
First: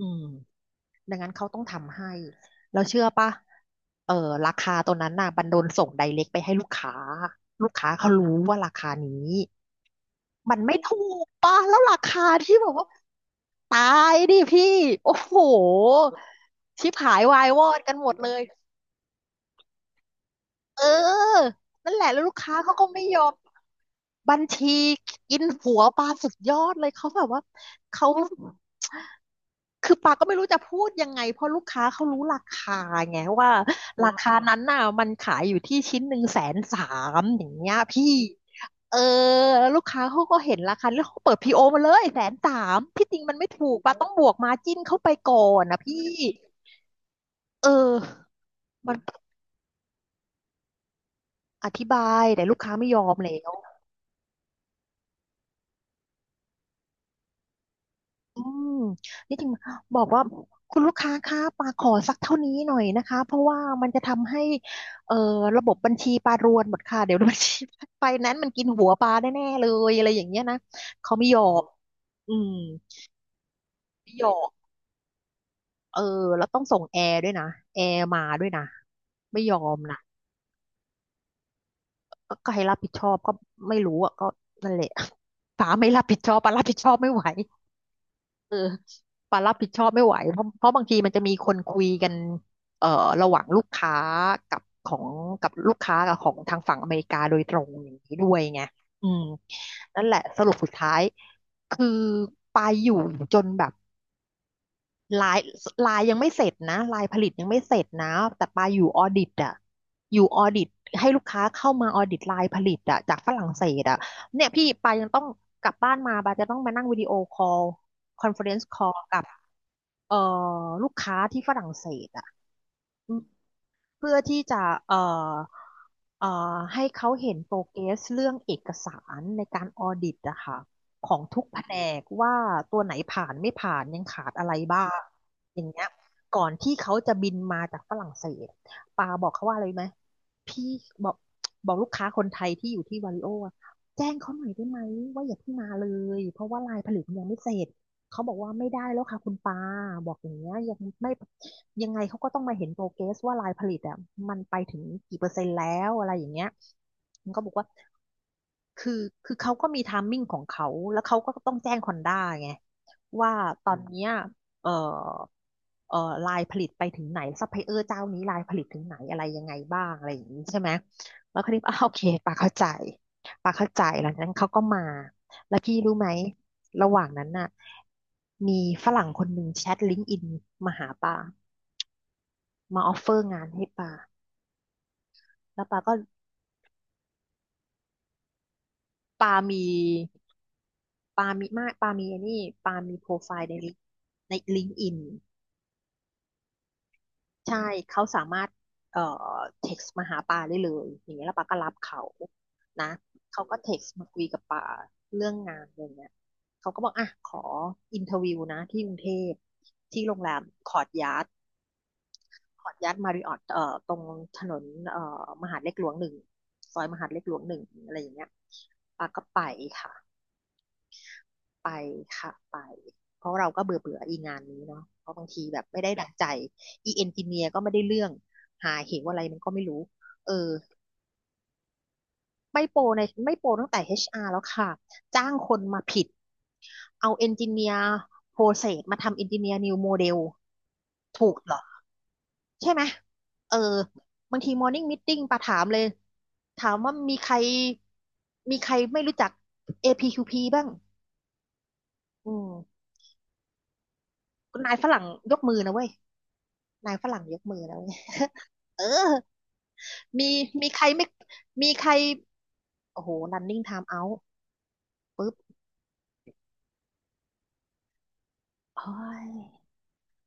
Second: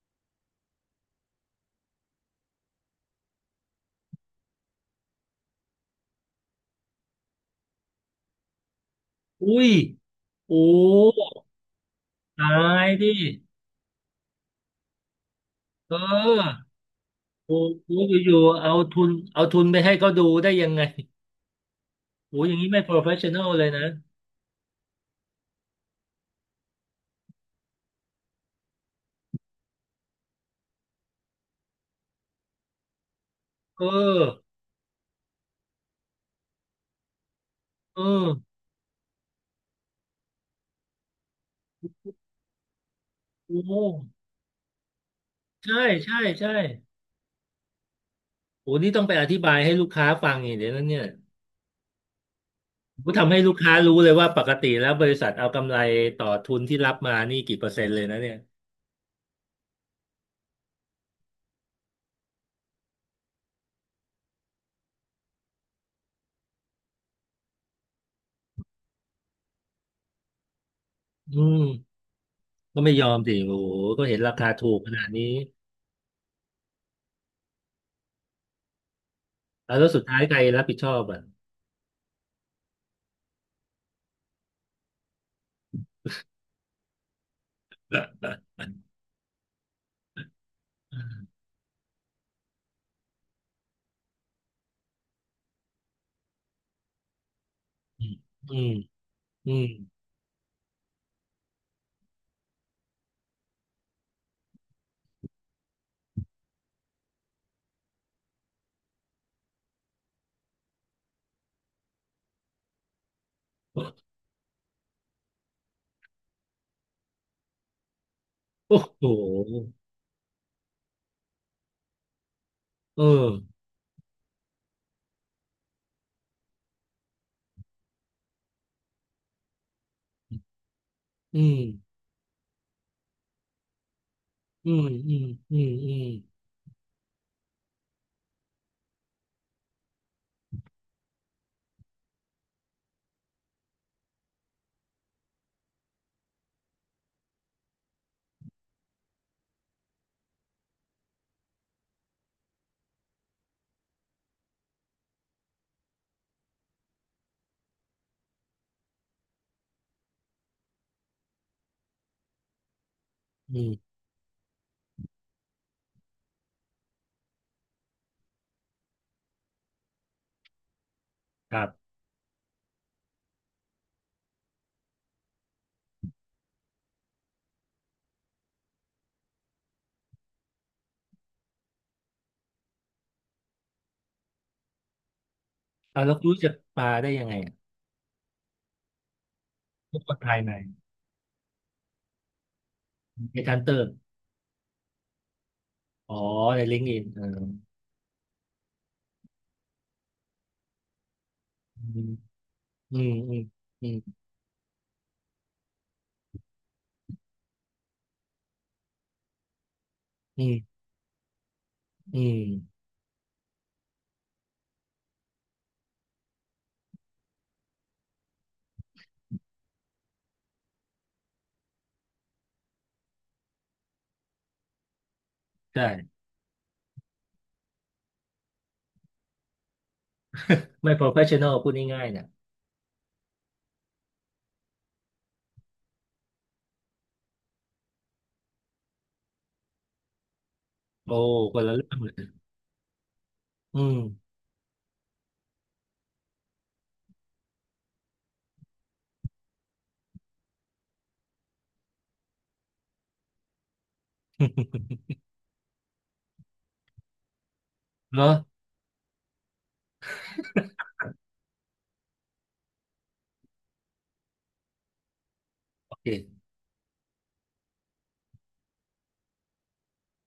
Speaker 1: อืมดังนั้นเขาต้องทำให้เราเชื่อปะเออราคาตัวนั้นน่ะบันโดนส่งไดเรกไปให้ลูกค้าลูกค้าเขารู้ว่าราคานี้
Speaker 2: อุ้ย
Speaker 1: มั
Speaker 2: โอ้
Speaker 1: นไม่ถูกปะแล้วราคา
Speaker 2: ตา
Speaker 1: ที่แบบว่า
Speaker 2: ยดิ
Speaker 1: ตายดิพี่โอ้โห
Speaker 2: เออ
Speaker 1: ชิบหายวาย
Speaker 2: โอ้
Speaker 1: วอด
Speaker 2: โห
Speaker 1: กันหมด
Speaker 2: อ
Speaker 1: เล
Speaker 2: ยู่
Speaker 1: ย
Speaker 2: ๆเอาทุนเอาทุนไปให้เขาดูได้ยัง
Speaker 1: เ
Speaker 2: ไง
Speaker 1: ออนั่นแหละแล้วลูก
Speaker 2: โอ้อ
Speaker 1: ค้า
Speaker 2: ย่างนี้
Speaker 1: เขา
Speaker 2: ไม่
Speaker 1: ก็ไม่ยอม
Speaker 2: professional เลยนะ
Speaker 1: บัญชีกินหัวปาสุดยอดเลยเขาแบบว่าเขาคือปาก็ไม่รู้จะพูดยังไงเพราะลูกค้าเขารู้ราคาไงว่า
Speaker 2: เอ
Speaker 1: รา
Speaker 2: อ
Speaker 1: คานั้นน่ะมันขายอยู่ที่ชิ้นหนึ่งแสนสามอย่างเงี้ย
Speaker 2: เอ
Speaker 1: พี่
Speaker 2: อ
Speaker 1: เออแล้วลูกค้าเขาก็เห็นราคาแล้วเขาเปิดพีโอมาเลยแสนสามที่จริงมันไม่ถู
Speaker 2: โอ้
Speaker 1: กปาต้องบวกมาจิ้นเข้าไปก่อน
Speaker 2: ใช่
Speaker 1: นะพี่
Speaker 2: ใช่ใช่
Speaker 1: เออ
Speaker 2: โอ้นี่
Speaker 1: มัน
Speaker 2: ต้องไปอธิบายให้ลูกค้าฟังอย่างเดี๋ยวนั้นเนี่ย
Speaker 1: อธิบายแต่ลูกค้าไม่ยอ
Speaker 2: ก็
Speaker 1: ม
Speaker 2: ทำให้
Speaker 1: แล้ว
Speaker 2: ลูกค้ารู้เลยว่าปกติแล้วบริษัทเอากำไรต่อทุนที่รับมานี่กี่เปอร์เซ็นต์เลยนะเนี่ย
Speaker 1: อืมนี่จริงบอกว่าคุณลูกค้าคะปาขอสักเท่านี้หน่อยนะคะเพราะว่ามันจะทำให้เอ่อระบบบัญชีปารวนหมดค่ะเดี๋ยวบัญชี ไฟแนนซ์มันกินหัวปาแน่ๆเลยอะไรอย่างเงี้ยนะเขาไม่ยอ
Speaker 2: อื
Speaker 1: ม
Speaker 2: ม
Speaker 1: อืม
Speaker 2: ก็ไม่ยอมสิโอ้โหก็
Speaker 1: ไม่
Speaker 2: เห็น
Speaker 1: ย
Speaker 2: รา
Speaker 1: อ
Speaker 2: คา
Speaker 1: ม
Speaker 2: ถูกขนาดนี้
Speaker 1: เออแล้วต้องส่งแอร์ด้วยนะแอร์มาด้วยนะไม่ยอ
Speaker 2: แล้
Speaker 1: ม
Speaker 2: วแล้ว
Speaker 1: นะ
Speaker 2: สุดท้ายใครรับผิดชอบอ่ะ
Speaker 1: ก็ใครรับผิดชอบก็ไม่รู้อ่ะก็นั่นแหละ ป๋าไม่รับผิดชอบป๋ารับผิดชอบไม่ไหว เออปารับผิดชอบไม่ไหวเพราะบางทีมันจะมีคนคุยกันเอ่อระหว่างลูกค้ากับของกับลูกค้ากับของทางฝั่งอเมริกาโดยตรงอย่าง
Speaker 2: อื
Speaker 1: นี้
Speaker 2: ม
Speaker 1: ด้วย
Speaker 2: อื
Speaker 1: ไง
Speaker 2: ม
Speaker 1: อืม
Speaker 2: อืม
Speaker 1: นั่นแหละสรุปสุดท้ายคือปาอยู่จนแบบลายลายยังไม่เสร็จนะลายผลิตยังไม่เสร็จนะแต่ปาอยู่ออดิตอะอยู่ออดิตให้ลูกค้าเข้ามาออดิตลายผลิตอะจากฝรั่งเศสอะเนี่ยพี่ปายังต้องกลับบ้านมาปาจะต้องมานั่งวิดีโอคอลคอนเฟอเรนซ์ค
Speaker 2: โอ้
Speaker 1: อล
Speaker 2: โห
Speaker 1: กับ เอ่อลูกค้าที่ฝรั่งเศสอ่ะ
Speaker 2: เอ
Speaker 1: อืม
Speaker 2: อ
Speaker 1: เพื่อที่จะเอ่อเอ่อให้เขาเห็นโปรเกรสเรื่องเอกสารในการออดิตอะค่ะของ
Speaker 2: อื
Speaker 1: ทุก
Speaker 2: ม
Speaker 1: แผนกว่าตัวไหนผ่านไม่ผ่านยังขาดอะไร
Speaker 2: อื
Speaker 1: บ้า
Speaker 2: ม
Speaker 1: ง
Speaker 2: อืม
Speaker 1: อ
Speaker 2: อื
Speaker 1: ย่าง
Speaker 2: ม
Speaker 1: เงี้ย
Speaker 2: อืม
Speaker 1: ก่อนที่เขาจะบินมาจากฝรั่งเศสปาบอกเขาว่าอะไรรู้ไหมพี่บอกลูกค้าคนไทยที่อยู่ที่วาริโออะแจ้งเขาหน่อยได้ไหมว่าอย่าเพิ่งมาเลยเพราะว่าลายผลิตมันยังไม่เสร็จ เขาบอกว่าไม่ได้แล้วค่ะคุณปาบอกอย่างเงี้ยยังไม่ยังไงเขาก็ต้องมาเห็นโปรเกรสว่าลายผลิตอ่ะมันไปถึงกี่เปอร์เซ็นต์แล้วอะไรอย่างเงี้ยมันก็บอกว่าคือคือเขาก็มีไทมิ่งของเขาแล้วเขาก็ต้องแจ้งคอนด้าไงว่า
Speaker 2: อื
Speaker 1: ตอ
Speaker 2: ม
Speaker 1: นเนี้ยเอ่อเอ่อลายผลิตไปถึงไหนซัพพลายเออร์เจ้านี้ลายผลิตถึงไหนอะไรยังไงบ้างอะไรอย่างนี้ใช่ไหมแล้วค
Speaker 2: ค
Speaker 1: ลิป
Speaker 2: รั
Speaker 1: อาโอ
Speaker 2: บ
Speaker 1: เคปาเข้าใจปาเข้าใจหลังจากนั้นเขาก็มา พี่รู้ไหมระหว่างนั้นน่ะมีฝรั่งคนหนึ่งแชทลิงก์อินมาหาปามาออฟเฟอร์งานให้ปาแล้วปาก็
Speaker 2: เอาแล้วรู้จักปลาได้ยังไงอะ
Speaker 1: ปามี
Speaker 2: พวกคนภายใน
Speaker 1: ปามีมากปามีไอันนี้ปามีโปรไฟ
Speaker 2: ใน
Speaker 1: ล์
Speaker 2: ทั้นเติม
Speaker 1: ในลิงก์อิน
Speaker 2: อ๋อในลิงก์อินเออ
Speaker 1: ใช่เขาสามารถเอ่อเท็กซ์มาหาปาได้เลยอย่างเงี้ยแล้วปาก็รับ
Speaker 2: อื
Speaker 1: เขา
Speaker 2: ม
Speaker 1: นะ
Speaker 2: อืมอืม
Speaker 1: เขาก็เท็ก
Speaker 2: อื
Speaker 1: ซ์
Speaker 2: ม
Speaker 1: มาคุยกับปาเรื่องงานอย่างเงี้ยเขาก็บอกอ่ะขออินเทอร์วิวนะที่กรุงเทพที่โรงแร
Speaker 2: อื
Speaker 1: มคอ
Speaker 2: ม
Speaker 1: ร์ทยาร์ด
Speaker 2: อืม
Speaker 1: ขออนุญาตมาริออตตรงถนนมหาดเล็กหลวงหนึ่งซอยมหาดเล็กหลวงหนึ่งอะไรอย่างเงี้ยปาก็ไปค่ะไปค่ะไปเพราะเราก็เบื่อเบื่ออีงานนี้เนาะเพราะบางทีแบบไม่ได้ดั่ง
Speaker 2: ใช่
Speaker 1: ใจอีเอนจิเนียร์ก็ไม่ได้เรื่องหาเหวอะไรมันก็ไม่รู้เออ
Speaker 2: ไม่ professional พูดง่ายๆเนี่ย
Speaker 1: ไม่โปรตั้งแต่ HR แล้วค่ะจ้างคนมาผิดเอาเอนจิเนียร์โปรเซสมาทำเอนจิเนียร์นิวโมเดล
Speaker 2: โอ้
Speaker 1: ถูกเหร
Speaker 2: ค
Speaker 1: อ
Speaker 2: นละเรื่องเลย
Speaker 1: ใช่ไหมเออ
Speaker 2: อืม
Speaker 1: บางทีมอร์นิ่งม e ต i n งปะถามเลย ถามว่ามีใคร มีใครไม่รู้จัก APQP บ้าง อืม นาย ฝรั่งยกมือนะเว้ย นายฝรั่งยกมือนะเว้ย
Speaker 2: เนาะ
Speaker 1: เออ มี มีใครไม่มีใคร โอ้โห running time out ปุ๊บ
Speaker 2: โอเค
Speaker 1: โอ้ย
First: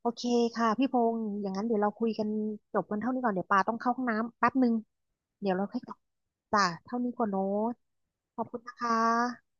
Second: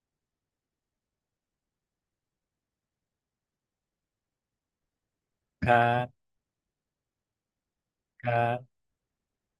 Speaker 1: โอเคค่ะพี่พงษ์อย่างนั้นเดี๋ยวเราคุยกันจบกันเท่านี้ก่อนเดี๋ยวปาต้องเข้าห้องน้ำแป๊บหนึ่งเดี๋ยวเรา
Speaker 2: ค
Speaker 1: ค่
Speaker 2: รั
Speaker 1: อยกลับ
Speaker 2: บ
Speaker 1: จ้ะเท่านี้ก่อนโน้ต
Speaker 2: ค
Speaker 1: ข
Speaker 2: รั
Speaker 1: อบคุ
Speaker 2: บ
Speaker 1: ณนะคะ